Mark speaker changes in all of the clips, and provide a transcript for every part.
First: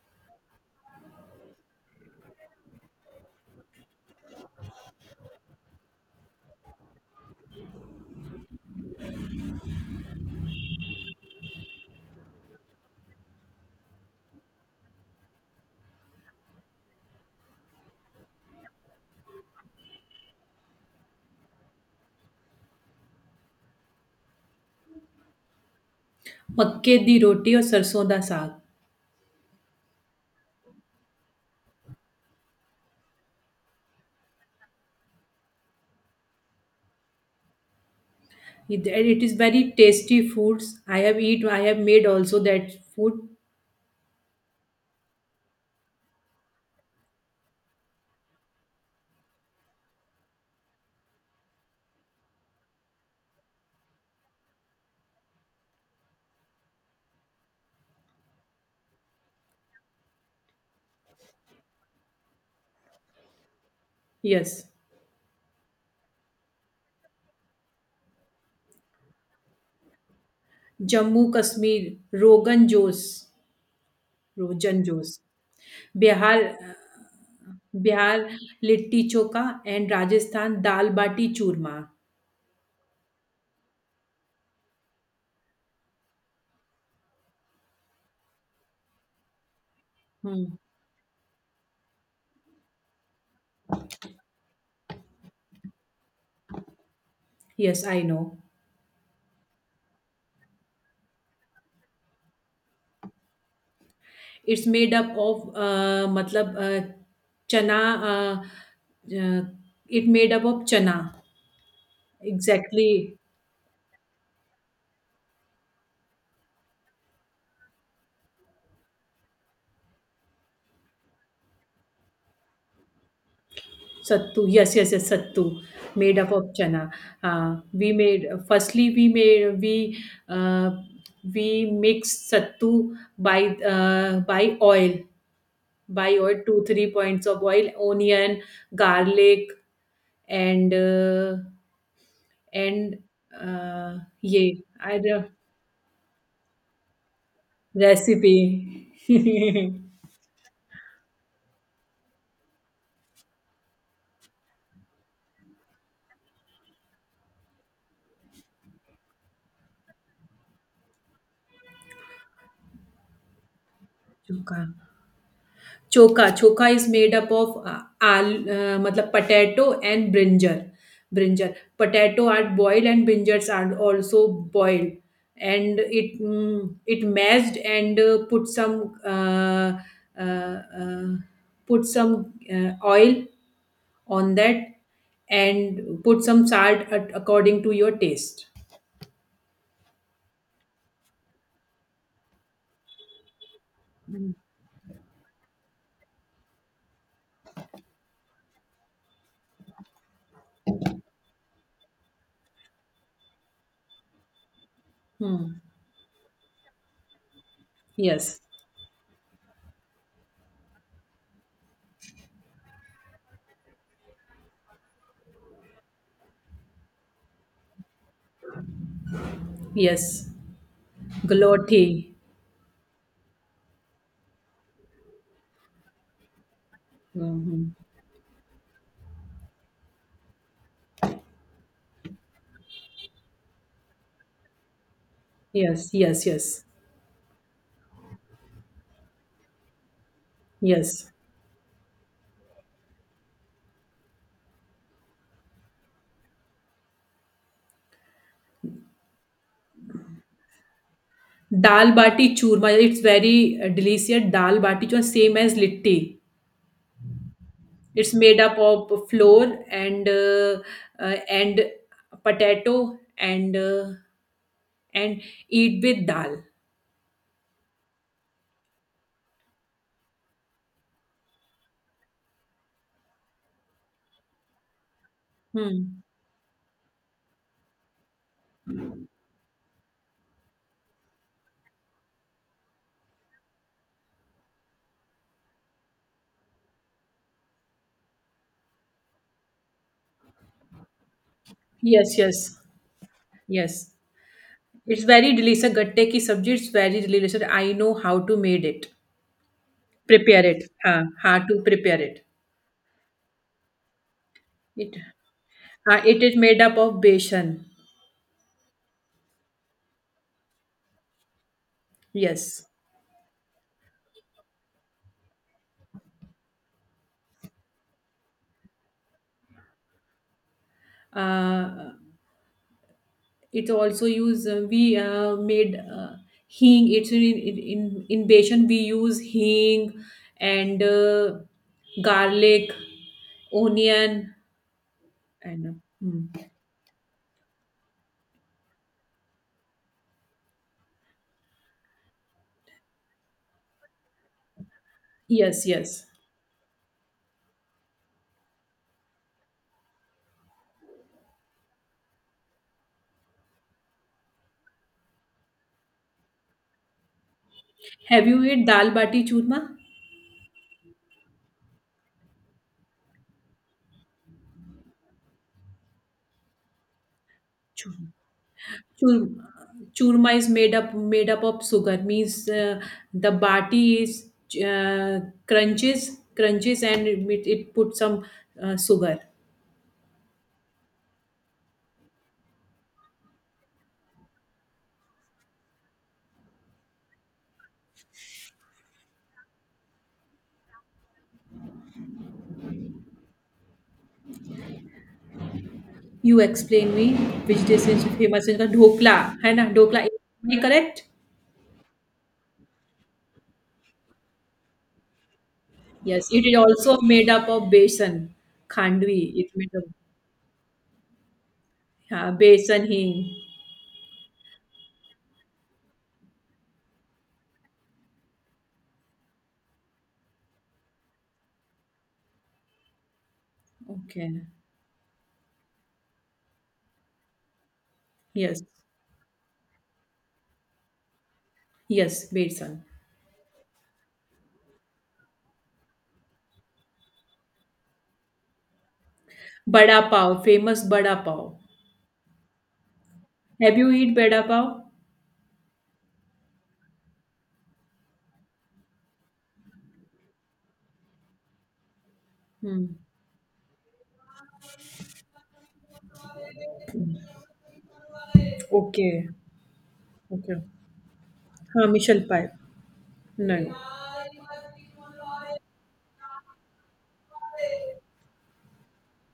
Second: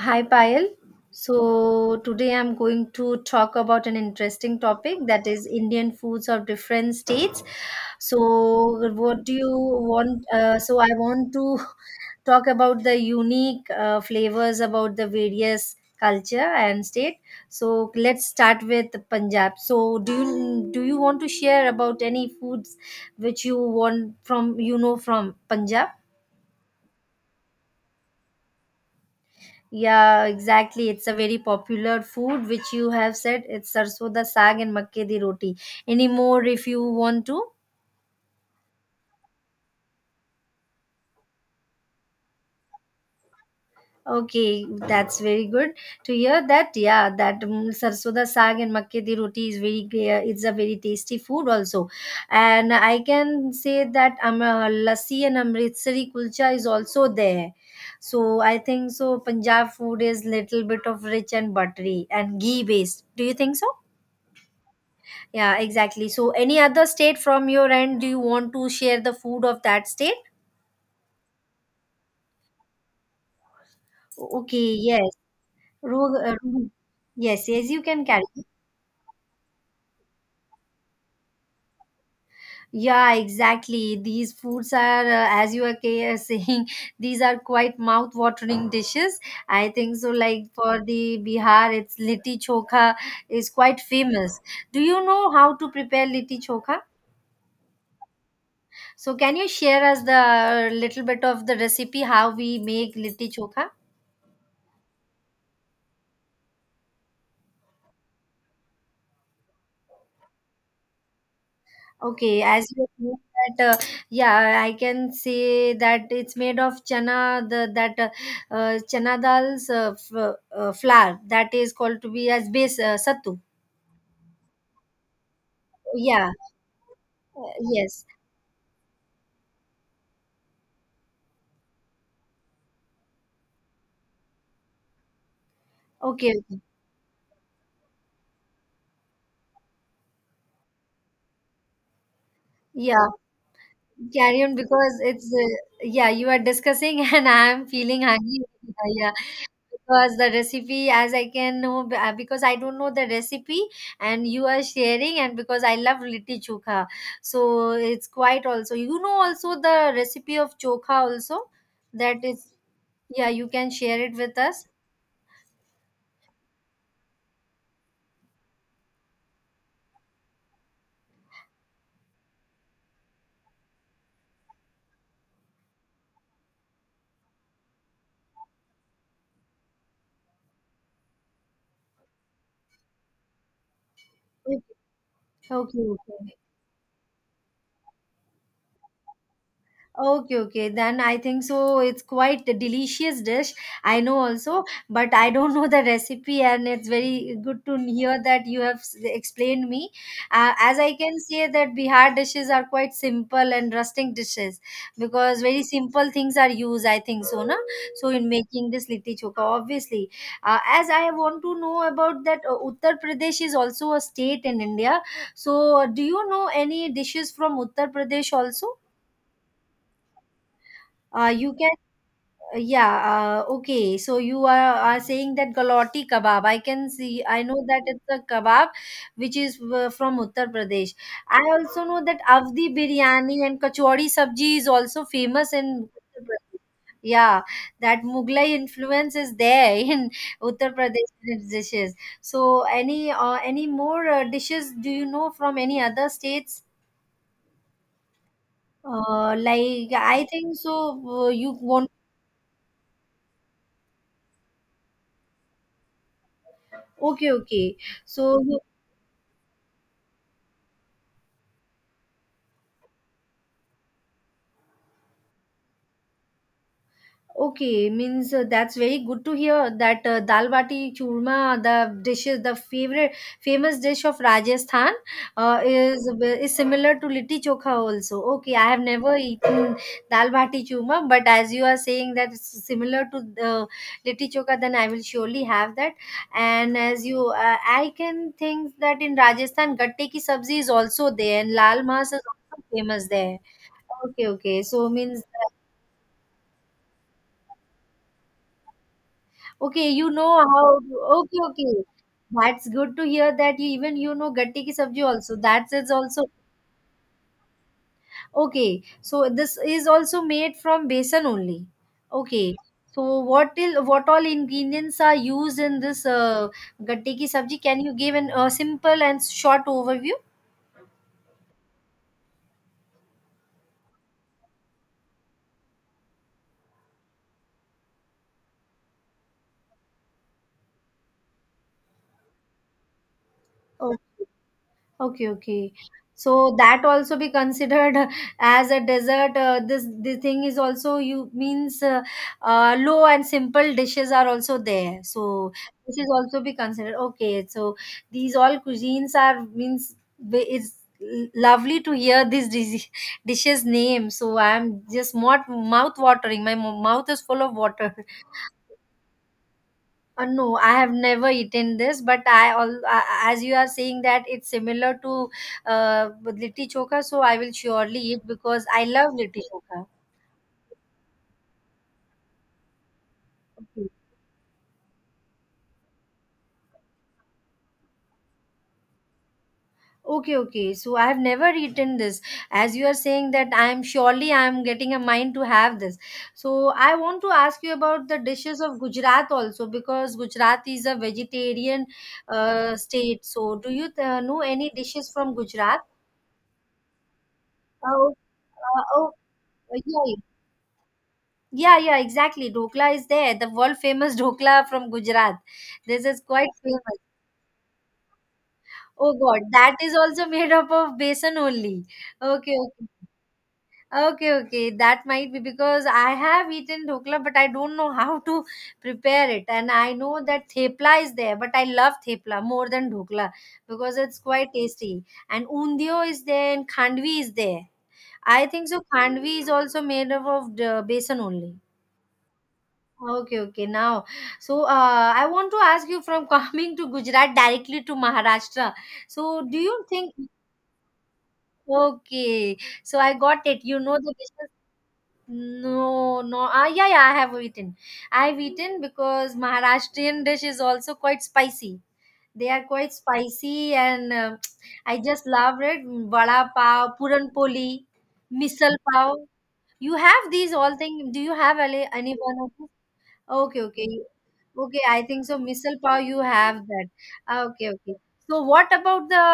Speaker 1: Hi Payal. So today I'm going to talk about an interesting topic that is Indian foods of different states. So what do you want? So I want to talk about the unique flavors about the various culture and state. So let's start with Punjab. So do you want to share about any foods which you want from you know from Punjab?
Speaker 2: मक्के दी roti or sarson da saag.
Speaker 1: Yeah, exactly. It's a very popular food, which you have said it's sarso da saag and makke di roti. Any more if you want to?
Speaker 2: It, and it is very tasty foods. I have eat. I have made also that food.
Speaker 1: Okay, that's very good to hear that. Yeah, that sarso da saag and makke di roti is very, it's a very tasty food also. And I can say that lassi and Amritsari kulcha is also there. So I think so Punjab food is little bit of rich and buttery and ghee based. Do you think so?
Speaker 2: Yes,
Speaker 1: Yeah, exactly. So, any other state from your end, do you want to share the food of that state?
Speaker 2: Jammu Kashmir Rogan Josh,
Speaker 1: Okay,
Speaker 2: Rogan
Speaker 1: yes.
Speaker 2: Josh,
Speaker 1: Rog- uh,
Speaker 2: Bihar.
Speaker 1: Rogan- Yes, yes, you can
Speaker 2: Bihar
Speaker 1: carry.
Speaker 2: litti choka and Rajasthan dal bati churma.
Speaker 1: Yeah, exactly. These foods are, as you are saying, these are quite mouth-watering dishes. I think so. Like
Speaker 2: Hmm.
Speaker 1: for the Bihar, it's litti chokha is quite famous. Do you know how to prepare litti chokha?
Speaker 2: Yes, I know.
Speaker 1: So, can you share us the little bit of the recipe how we make litti chokha?
Speaker 2: It's made up of matlab chana. Uh, uh, it made up of chana.
Speaker 1: Okay, as you know
Speaker 2: Exactly.
Speaker 1: that, yeah, I can say that it's made of chana, the that chana dal's flour that is called to be as base sattu.
Speaker 2: Sattu, yes, yes, yes, sattu, made
Speaker 1: Yeah,
Speaker 2: up of chana. We
Speaker 1: yes.
Speaker 2: made firstly we made we uh, we mixed sattu uh, by oil, by
Speaker 1: Okay,
Speaker 2: oil
Speaker 1: okay.
Speaker 2: 2 3 points of oil, onion, garlic, and uh, and
Speaker 1: Yeah, carry
Speaker 2: yeah,
Speaker 1: on because
Speaker 2: I
Speaker 1: it's yeah you are discussing and I am feeling
Speaker 2: recipe.
Speaker 1: hungry. Yeah. Because the recipe as I can know because I don't know the recipe, and you are sharing, and because I love litti chokha, so it's quite also also the recipe of chokha also, that is, yeah you can share it with
Speaker 2: Chuka.
Speaker 1: us.
Speaker 2: Choka. Choka is made up of al, matlab potato and brinjal. Brinjal. Potato are boiled and brinjals are also boiled. And it mashed and uh, uh, put some oil on that
Speaker 1: Okay,
Speaker 2: and put
Speaker 1: okay.
Speaker 2: some salt at, according to your taste.
Speaker 1: Okay, okay. Then I think so. It's quite a delicious dish. I know
Speaker 2: Mm.
Speaker 1: also, but I don't know the recipe, and it's very good to hear that you have explained me. As I can say that Bihar dishes are quite simple and rustic dishes because
Speaker 2: Hmm.
Speaker 1: very simple things are used. I think so, na. So in
Speaker 2: Yes.
Speaker 1: making this litti choka, obviously, as I want to know about that, Uttar Pradesh is also a state in India. So, do you know any dishes from Uttar Pradesh also?
Speaker 2: Yes.
Speaker 1: You can
Speaker 2: Galati.
Speaker 1: Yeah, okay. So you are saying that Galati kebab. I can see, I know
Speaker 2: Mhm.
Speaker 1: that it's a kebab which is from Uttar Pradesh. I also know that Avdi biryani and kachori sabji is also famous in
Speaker 2: Yes.
Speaker 1: Uttar
Speaker 2: Yes.
Speaker 1: Pradesh.
Speaker 2: Yes.
Speaker 1: Yeah, that Mughlai influence is there in Uttar
Speaker 2: Yes.
Speaker 1: Pradesh dishes. So any more dishes do you know from any other states? Like I think so. You want
Speaker 2: Dal bati churma, it's very delicious. Dal bati churma, same as litti.
Speaker 1: okay, okay.
Speaker 2: It's
Speaker 1: So
Speaker 2: made up
Speaker 1: you
Speaker 2: of flour and uh, and potato and and eat with dal.
Speaker 1: Okay, means that's very good to hear that dal bati churma, the dishes, the favorite famous dish of Rajasthan,
Speaker 2: Hmm.
Speaker 1: is similar to litti chokha also. Okay, I have never eaten dal bati churma, but as you are saying that it's similar to the litti chokha, then I will surely have that. And I can think that in Rajasthan, gatte ki sabzi is also there, and lal mas
Speaker 2: Yes,
Speaker 1: is
Speaker 2: yes,
Speaker 1: also famous there.
Speaker 2: yes.
Speaker 1: Okay, okay. So
Speaker 2: It's
Speaker 1: means
Speaker 2: very delicious. Gatte ki sabji, it's very delicious. I know how to made it.
Speaker 1: Okay, you know
Speaker 2: Prepare it.
Speaker 1: how.
Speaker 2: Huh,
Speaker 1: Okay,
Speaker 2: how to
Speaker 1: okay.
Speaker 2: prepare it.
Speaker 1: That's good to hear that you even you know gatte ki
Speaker 2: It,
Speaker 1: sabji also. That's it's
Speaker 2: it
Speaker 1: also
Speaker 2: is made up of besan.
Speaker 1: okay. So this is also made from besan only. Okay.
Speaker 2: Yes.
Speaker 1: So what all ingredients are used in this gatte ki sabji? Can you give an a simple and short overview?
Speaker 2: Uh, it's also use we made hing. It's in Baishan we use hing and garlic, onion
Speaker 1: Okay, okay.
Speaker 2: and mm.
Speaker 1: So that also be considered as a dessert. This the thing is also you means low and simple dishes are also there. So
Speaker 2: Yes,
Speaker 1: this is
Speaker 2: yes.
Speaker 1: also be considered. Okay, so these all cuisines are means it's lovely to hear these dishes name. So I'm just mouth watering. My mouth is full of water.
Speaker 2: Have you eat dal bati churma?
Speaker 1: No, I have never eaten this, but I all as you are saying that it's similar to litti chokha, so I will surely
Speaker 2: churma
Speaker 1: eat because I love litti
Speaker 2: Chur-
Speaker 1: chokha.
Speaker 2: Churma is made up of sugar means the bati
Speaker 1: Okay.
Speaker 2: is uh, crunches and it put some sugar.
Speaker 1: Okay, okay. So I have never eaten this. As you are saying that I am surely I am getting a mind to have this. So I want to ask you about the dishes of Gujarat also because Gujarat is a vegetarian state. So do you know any dishes from Gujarat?
Speaker 2: You explain me which dish is
Speaker 1: Oh,
Speaker 2: famous in the
Speaker 1: oh,
Speaker 2: dhokla, है ना?
Speaker 1: yeah,
Speaker 2: Dhokla,
Speaker 1: yeah.
Speaker 2: is it correct?
Speaker 1: Yeah, yeah, exactly. Dokla is there. The world famous Dokla from Gujarat. This is
Speaker 2: Yes, it
Speaker 1: quite
Speaker 2: is
Speaker 1: famous.
Speaker 2: also made up of besan,
Speaker 1: Oh
Speaker 2: khandvi.
Speaker 1: God,
Speaker 2: It's made
Speaker 1: that
Speaker 2: up,
Speaker 1: is also made up of besan only.
Speaker 2: yeah,
Speaker 1: Okay,
Speaker 2: besan
Speaker 1: okay.
Speaker 2: hing.
Speaker 1: Okay, okay. That might be because I have eaten dhokla, but I don't know how to prepare it. And I know that Thepla is there, but I love Thepla more than dhokla because it's
Speaker 2: Okay.
Speaker 1: quite tasty. And Undio is there and Khandvi is there. I
Speaker 2: Yes,
Speaker 1: think so. Khandvi is also made up of besan only.
Speaker 2: yes, besan.
Speaker 1: Okay, okay. Now, so I want to ask you from coming to Gujarat directly to Maharashtra. So, do you
Speaker 2: Bada
Speaker 1: think?
Speaker 2: pav, famous bada pav.
Speaker 1: Okay, so I got it.
Speaker 2: Have
Speaker 1: You
Speaker 2: you
Speaker 1: know the
Speaker 2: eat bada
Speaker 1: dishes.
Speaker 2: pav?
Speaker 1: No, no. Ah, yeah, yeah. I have eaten. I've eaten because Maharashtrian dish is also quite spicy. They are
Speaker 2: Hmm.
Speaker 1: quite spicy, and I just love it. Vada pav, puran poli, misal pav.
Speaker 2: Okay,
Speaker 1: You have these
Speaker 2: okay.
Speaker 1: all things. Do you have
Speaker 2: हाँ
Speaker 1: any
Speaker 2: मिसल
Speaker 1: one
Speaker 2: पाए
Speaker 1: of them? Okay,
Speaker 2: नहीं.
Speaker 1: okay. Okay, I think so. Missile power, you have that. Ah, okay, okay. So, what about the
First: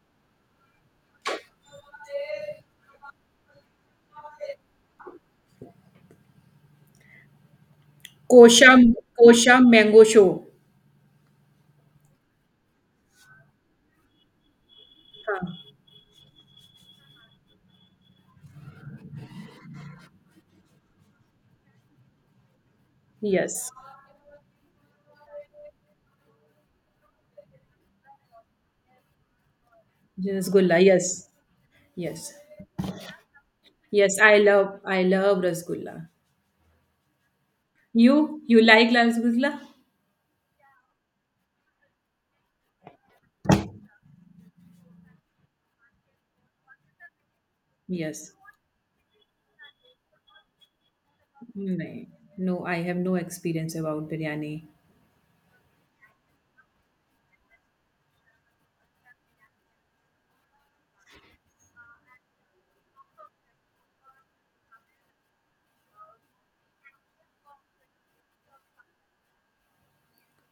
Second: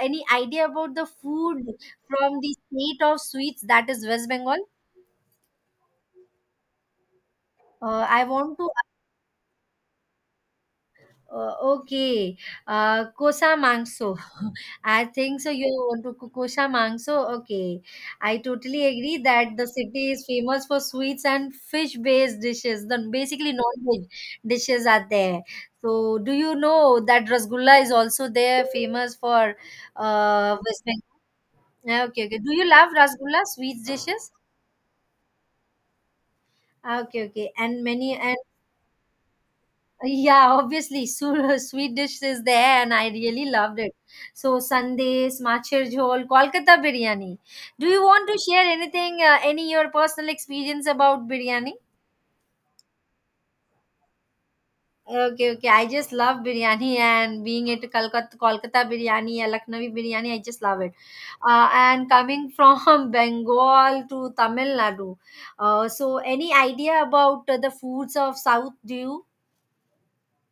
Speaker 1: any idea about the food from the state of sweets that is West Bengal? I want to.
Speaker 2: Kosha kosha mangsho.
Speaker 1: Okay, kosa mangso. I think so. You
Speaker 2: हाँ.
Speaker 1: want to Kukosha Mangso? Okay. I totally agree that the city is famous for sweets and fish based dishes. Then basically,
Speaker 2: yes.
Speaker 1: non veg dishes are there. So, do you know that Rasgulla is also there, famous for
Speaker 2: rasgulla
Speaker 1: West
Speaker 2: yes
Speaker 1: Bengal?
Speaker 2: Yes.
Speaker 1: Okay, okay. Do you love Rasgulla, sweets
Speaker 2: Yes,
Speaker 1: dishes?
Speaker 2: I love rasgulla.
Speaker 1: Ah, okay, okay. And
Speaker 2: You
Speaker 1: many
Speaker 2: you like rasgulla?
Speaker 1: Yeah, obviously, sweet dish is there, and I really loved it. So, sandesh, machher jhol, Kolkata biryani. Do you want
Speaker 2: Yes.
Speaker 1: to share anything, any your personal experience about biryani?
Speaker 2: No, no, I have no experience about biryani.
Speaker 1: Okay, okay. I just love biryani, and being at Kolkata, Kolkata biryani, Lucknowi biryani, I just love it. And coming from Bengal to Tamil Nadu, so any idea about the foods of South? Do you?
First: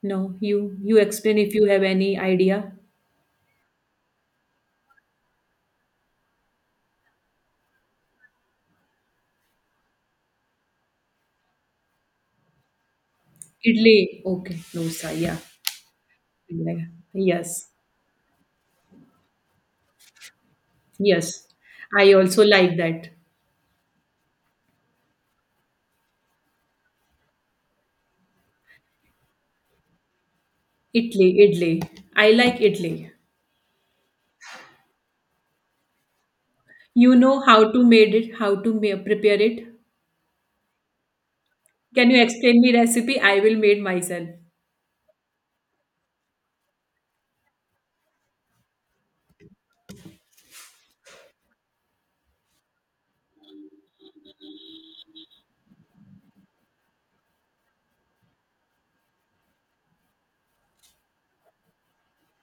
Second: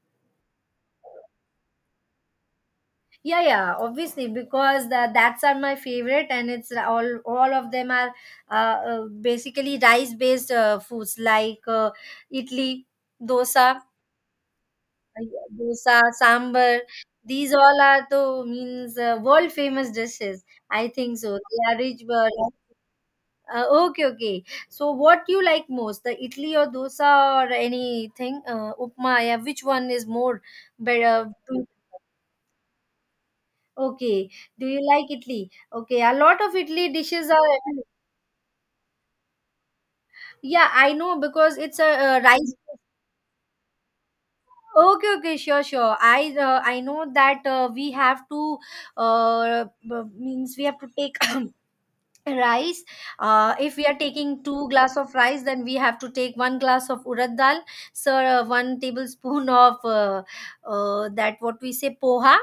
Speaker 2: No, you explain if you have any idea.
Speaker 1: Yeah, yeah, obviously because that's are my favorite, and it's all of them are uh, basically rice based foods like idli, dosa,
Speaker 2: Idli. Okay, dosa. Yeah.
Speaker 1: yeah, dosa, sambar.
Speaker 2: Yeah.
Speaker 1: These
Speaker 2: Yes.
Speaker 1: all are the means world famous dishes. I think so
Speaker 2: Yes.
Speaker 1: they are rich,
Speaker 2: I
Speaker 1: but
Speaker 2: also like that.
Speaker 1: okay, okay. So what you like most, the idli or dosa or anything, upma, yeah, which one is more better?
Speaker 2: Idli. I like idli.
Speaker 1: Okay. Do you like Italy? Okay. A lot of Italy
Speaker 2: You
Speaker 1: dishes
Speaker 2: know
Speaker 1: are.
Speaker 2: how to made it, how to ma- prepare it?
Speaker 1: Yeah, I know because it's a
Speaker 2: Can you
Speaker 1: rice.
Speaker 2: explain me recipe? I will made myself.
Speaker 1: Okay, okay, sure, sure. I know that we have to means we have to take rice. If we are taking two glass of rice, then we have to take one glass of urad dal. So one tablespoon of that what we say poha,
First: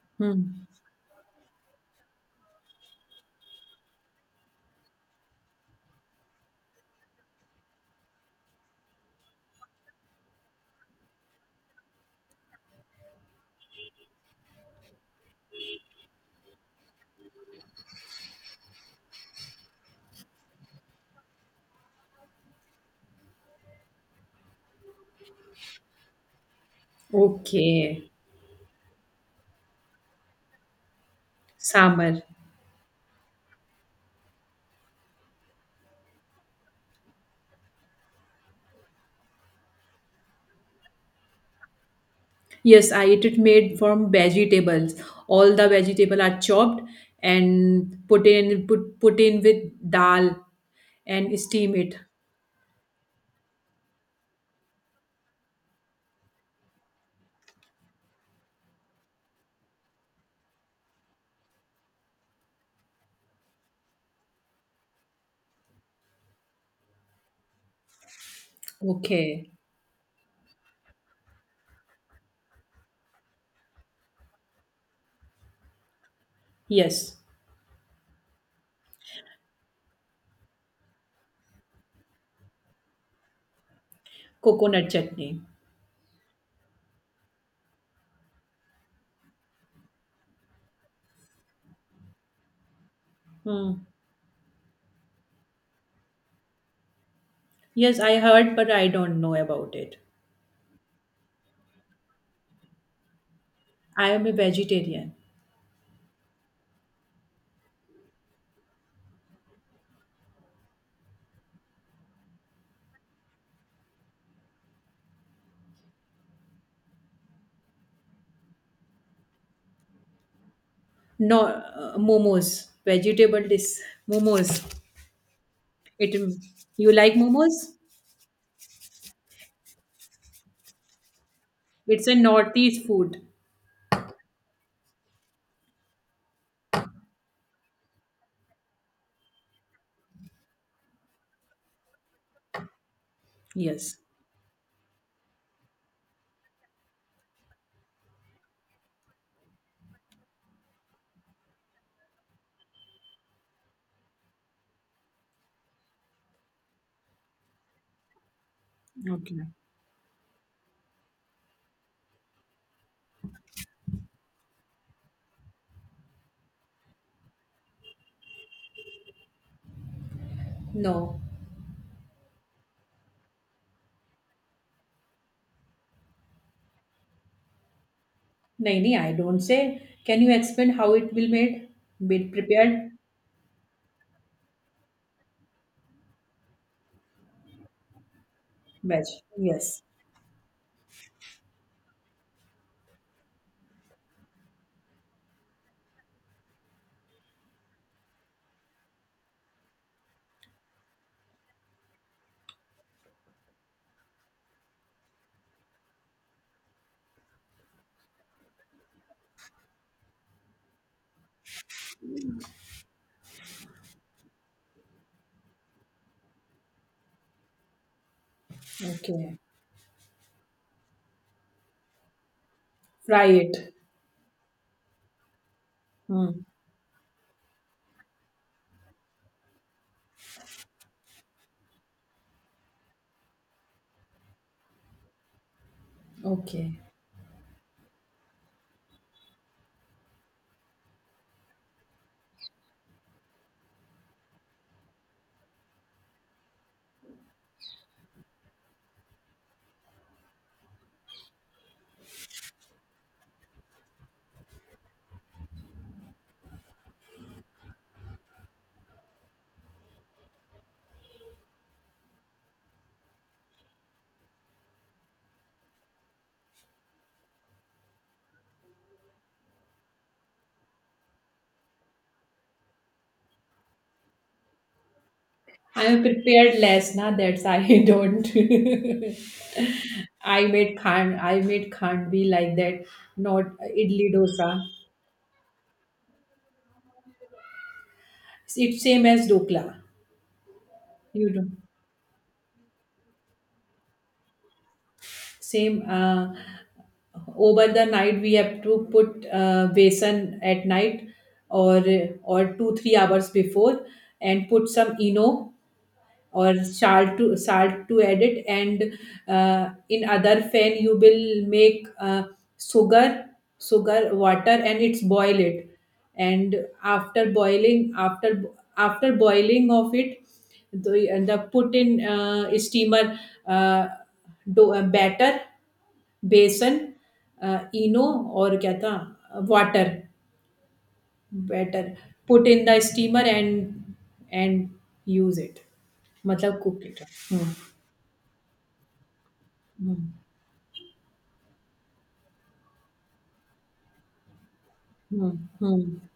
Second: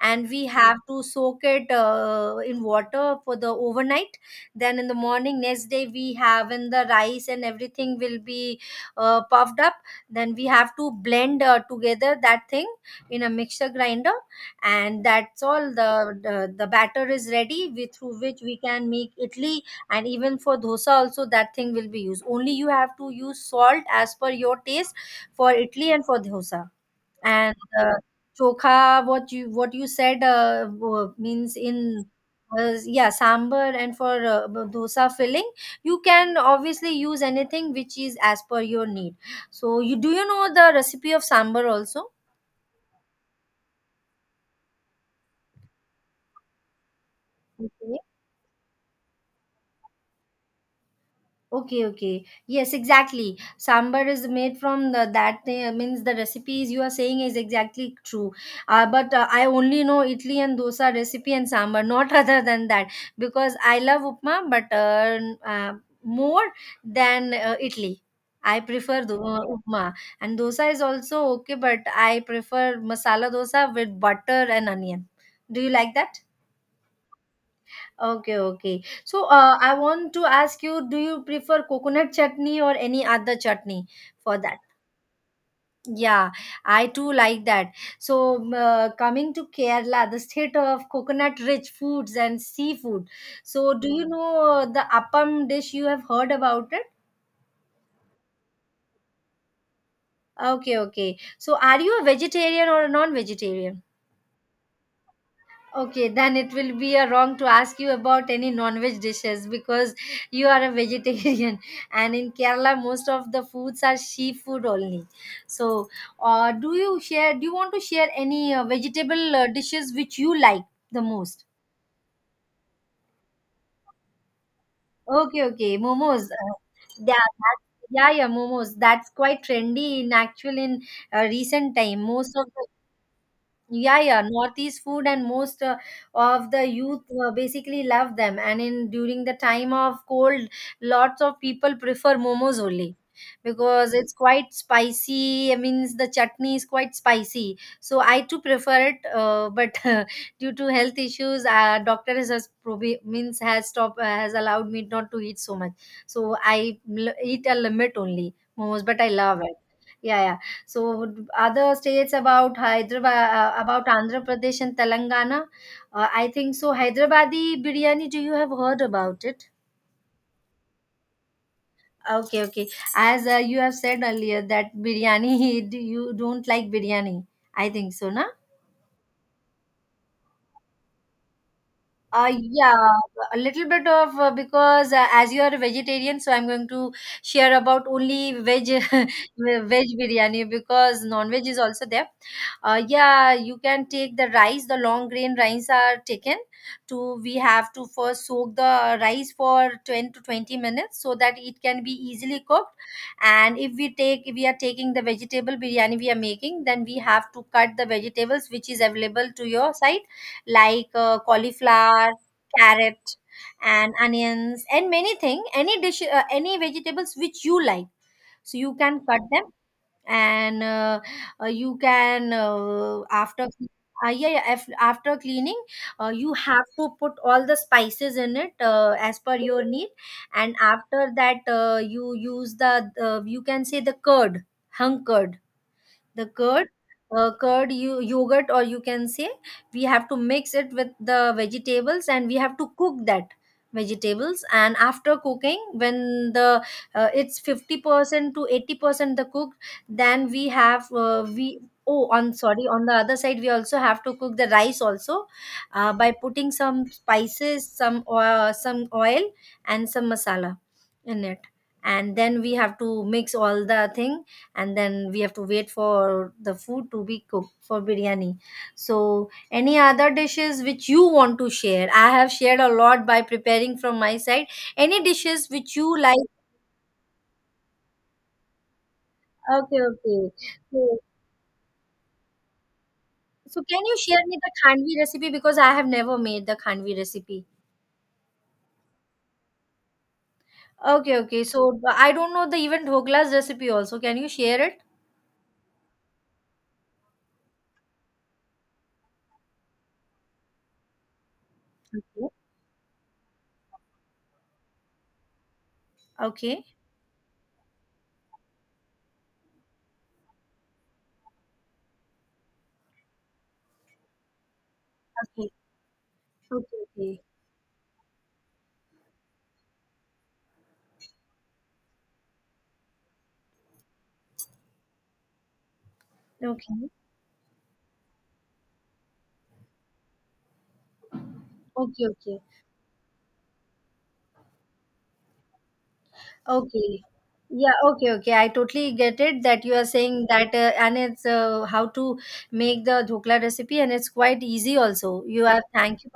Speaker 1: and we
Speaker 2: Hmm.
Speaker 1: have to soak it in water for the overnight. Then in the morning next day we have in the rice and everything will be puffed up. Then we have to blend together that thing in a mixer grinder, and that's all the batter is ready with, through which we can make idli. And even for dosa also that thing will be used, only you have to use salt as per your taste for idli and for dosa. And uh,
Speaker 2: Okay.
Speaker 1: chokha, what you said, means in,
Speaker 2: Sambar.
Speaker 1: yeah sambar, and for dosa filling you can obviously use anything which is as per your need. So you do you know the recipe of sambar also.
Speaker 2: Yes, I eat it made from vegetables. All the vegetable are chopped
Speaker 1: Okay.
Speaker 2: and put in with dal and steam
Speaker 1: Okay,
Speaker 2: it.
Speaker 1: okay. Yes, exactly. Sambar is made from that thing, means the recipes you are saying is exactly true. But I only know Italy and dosa recipe and sambar, not other than that, because I love upma, but more than Italy. I prefer the
Speaker 2: Okay.
Speaker 1: upma, and dosa is also okay, but I prefer masala dosa with butter and onion. Do you like that?
Speaker 2: Yes.
Speaker 1: Okay, okay. So, I want to ask you, do you prefer coconut chutney or any other chutney for that?
Speaker 2: Coconut chutney.
Speaker 1: Yeah, I too like that. So, coming to Kerala, the state of coconut-rich foods and seafood. So,
Speaker 2: Hmm.
Speaker 1: do you know the appam dish? You have heard about it?
Speaker 2: Yes, I heard, but I don't know about it.
Speaker 1: Okay, okay. So, are you a vegetarian or a non-vegetarian?
Speaker 2: I am a vegetarian.
Speaker 1: Okay, then it will be a wrong to ask you about any non-veg dishes because you are a vegetarian, and in Kerala most of the foods are seafood only. So, do you share? Do you want to share any vegetable dishes which you like the
Speaker 2: No,
Speaker 1: most?
Speaker 2: Momos. Vegetable dish. Momos.
Speaker 1: Okay, okay, momos.
Speaker 2: It. You like
Speaker 1: Yeah,
Speaker 2: momos?
Speaker 1: that, yeah, yeah, momos. That's quite trendy in actual in recent time.
Speaker 2: It's a
Speaker 1: Most of
Speaker 2: northeast food.
Speaker 1: yeah, yeah, northeast food and most of the youth basically love them and in during the time of cold lots of people prefer momos only because
Speaker 2: Yes.
Speaker 1: it's quite spicy, I means the chutney is quite spicy, so I too prefer it, but due to health issues doctor has means has stopped has allowed me not to eat so much. So I eat a limit only momos, but I love
Speaker 2: Okay.
Speaker 1: it. Yeah, yeah. So other states about Hyderabad, about Andhra Pradesh and Telangana, I think so. Hyderabadi biryani, do you have heard about it?
Speaker 2: No.
Speaker 1: Okay, okay. As you have said earlier that biryani, do you don't like biryani. I think so, na?
Speaker 2: नहीं, नहीं, I don't say. Can you explain how it will made?
Speaker 1: Uh,
Speaker 2: Made
Speaker 1: yeah,
Speaker 2: prepared
Speaker 1: a little bit of because as you are a vegetarian, so I'm going to share about only veg
Speaker 2: veg. Yes.
Speaker 1: veg biryani, because non-veg is also there. Yeah, you can take the rice. The long grain rice are taken. To we have to first soak the rice for 10 to 20 minutes so that it can be easily cooked. And if we take, if we are taking the vegetable biryani we are making, then we have to cut the vegetables which is available to your side like cauliflower, carrot, and onions, and many thing, any dish, any vegetables which you like. So you can cut
Speaker 2: Okay.
Speaker 1: them, and you can
Speaker 2: Fry
Speaker 1: after
Speaker 2: it.
Speaker 1: yeah, yeah af- after cleaning, you
Speaker 2: Hmm.
Speaker 1: have to put all the spices in it as per your need, and after that, you use the you can say the curd, hung curd the curd
Speaker 2: Okay.
Speaker 1: curd you yogurt, or you can say we have to mix it with the vegetables, and we have to cook that vegetables. And after cooking, when the it's 50% to 80% the cooked, then we oh on, sorry, on the other side we also have to cook the rice also by putting some spices, some oil, and some masala in it, and then we have to mix all the thing, and then we have to wait for the food to be cooked for biryani. So any other dishes which you want to share? I have shared a lot by preparing from my side. Any dishes which you
Speaker 2: I'm a
Speaker 1: like?
Speaker 2: prepared less, na that's I don't.
Speaker 1: Okay, okay. So,
Speaker 2: I made khandvi like that, not
Speaker 1: so can you
Speaker 2: idli
Speaker 1: share me the
Speaker 2: dosa.
Speaker 1: khandvi recipe, because I have never made the khandvi recipe.
Speaker 2: It's same as dokla.
Speaker 1: Okay,
Speaker 2: You
Speaker 1: okay.
Speaker 2: do.
Speaker 1: So, but I don't know the even dhoklas recipe also, can you share it?
Speaker 2: Same Over the night we have to put besan at night or
Speaker 1: Okay,
Speaker 2: or 2 3 hours before and put some eno or
Speaker 1: okay,
Speaker 2: salt to add it and in other fan you will make sugar sugar water and it's boil
Speaker 1: okay,
Speaker 2: it. And
Speaker 1: okay, okay,
Speaker 2: after boiling after after boiling of it the put in steamer, uh, batter. बेसन,
Speaker 1: okay,
Speaker 2: अ, इनो. और क्या था. Water. Batter.
Speaker 1: okay. Okay.
Speaker 2: Put in the steamer and and use it मतलब cook it.
Speaker 1: Okay.
Speaker 2: Hmm.
Speaker 1: Yeah, okay, okay. I totally get it that you are
Speaker 2: hmm.
Speaker 1: saying that, and it's how to make the dhokla recipe, and it's quite easy also. You have
Speaker 2: hmm.
Speaker 1: thank you,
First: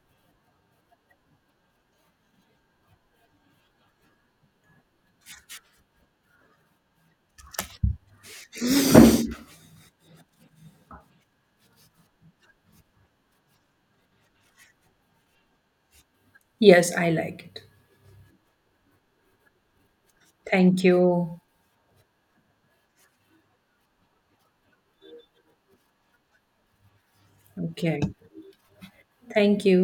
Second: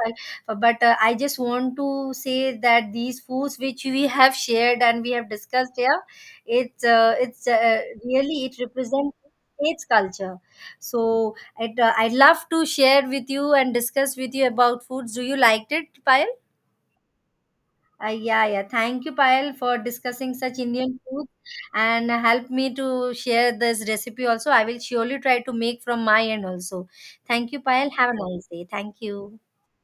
Speaker 1: for, but I just want to say that these foods which we have shared and we have discussed here, it's really it represents its culture. So it, I love to share with you and discuss with you about foods. Do you liked it, Payal?
Speaker 2: Yes I like it.
Speaker 1: Yeah, yeah. Thank you, Payal, for discussing such
Speaker 2: thank you.
Speaker 1: Indian food and help me to share this recipe also. I will surely try to make from my end also. Thank you, Payal.
Speaker 2: Okay.
Speaker 1: Have a nice day. Thank you.
Speaker 2: Thank you.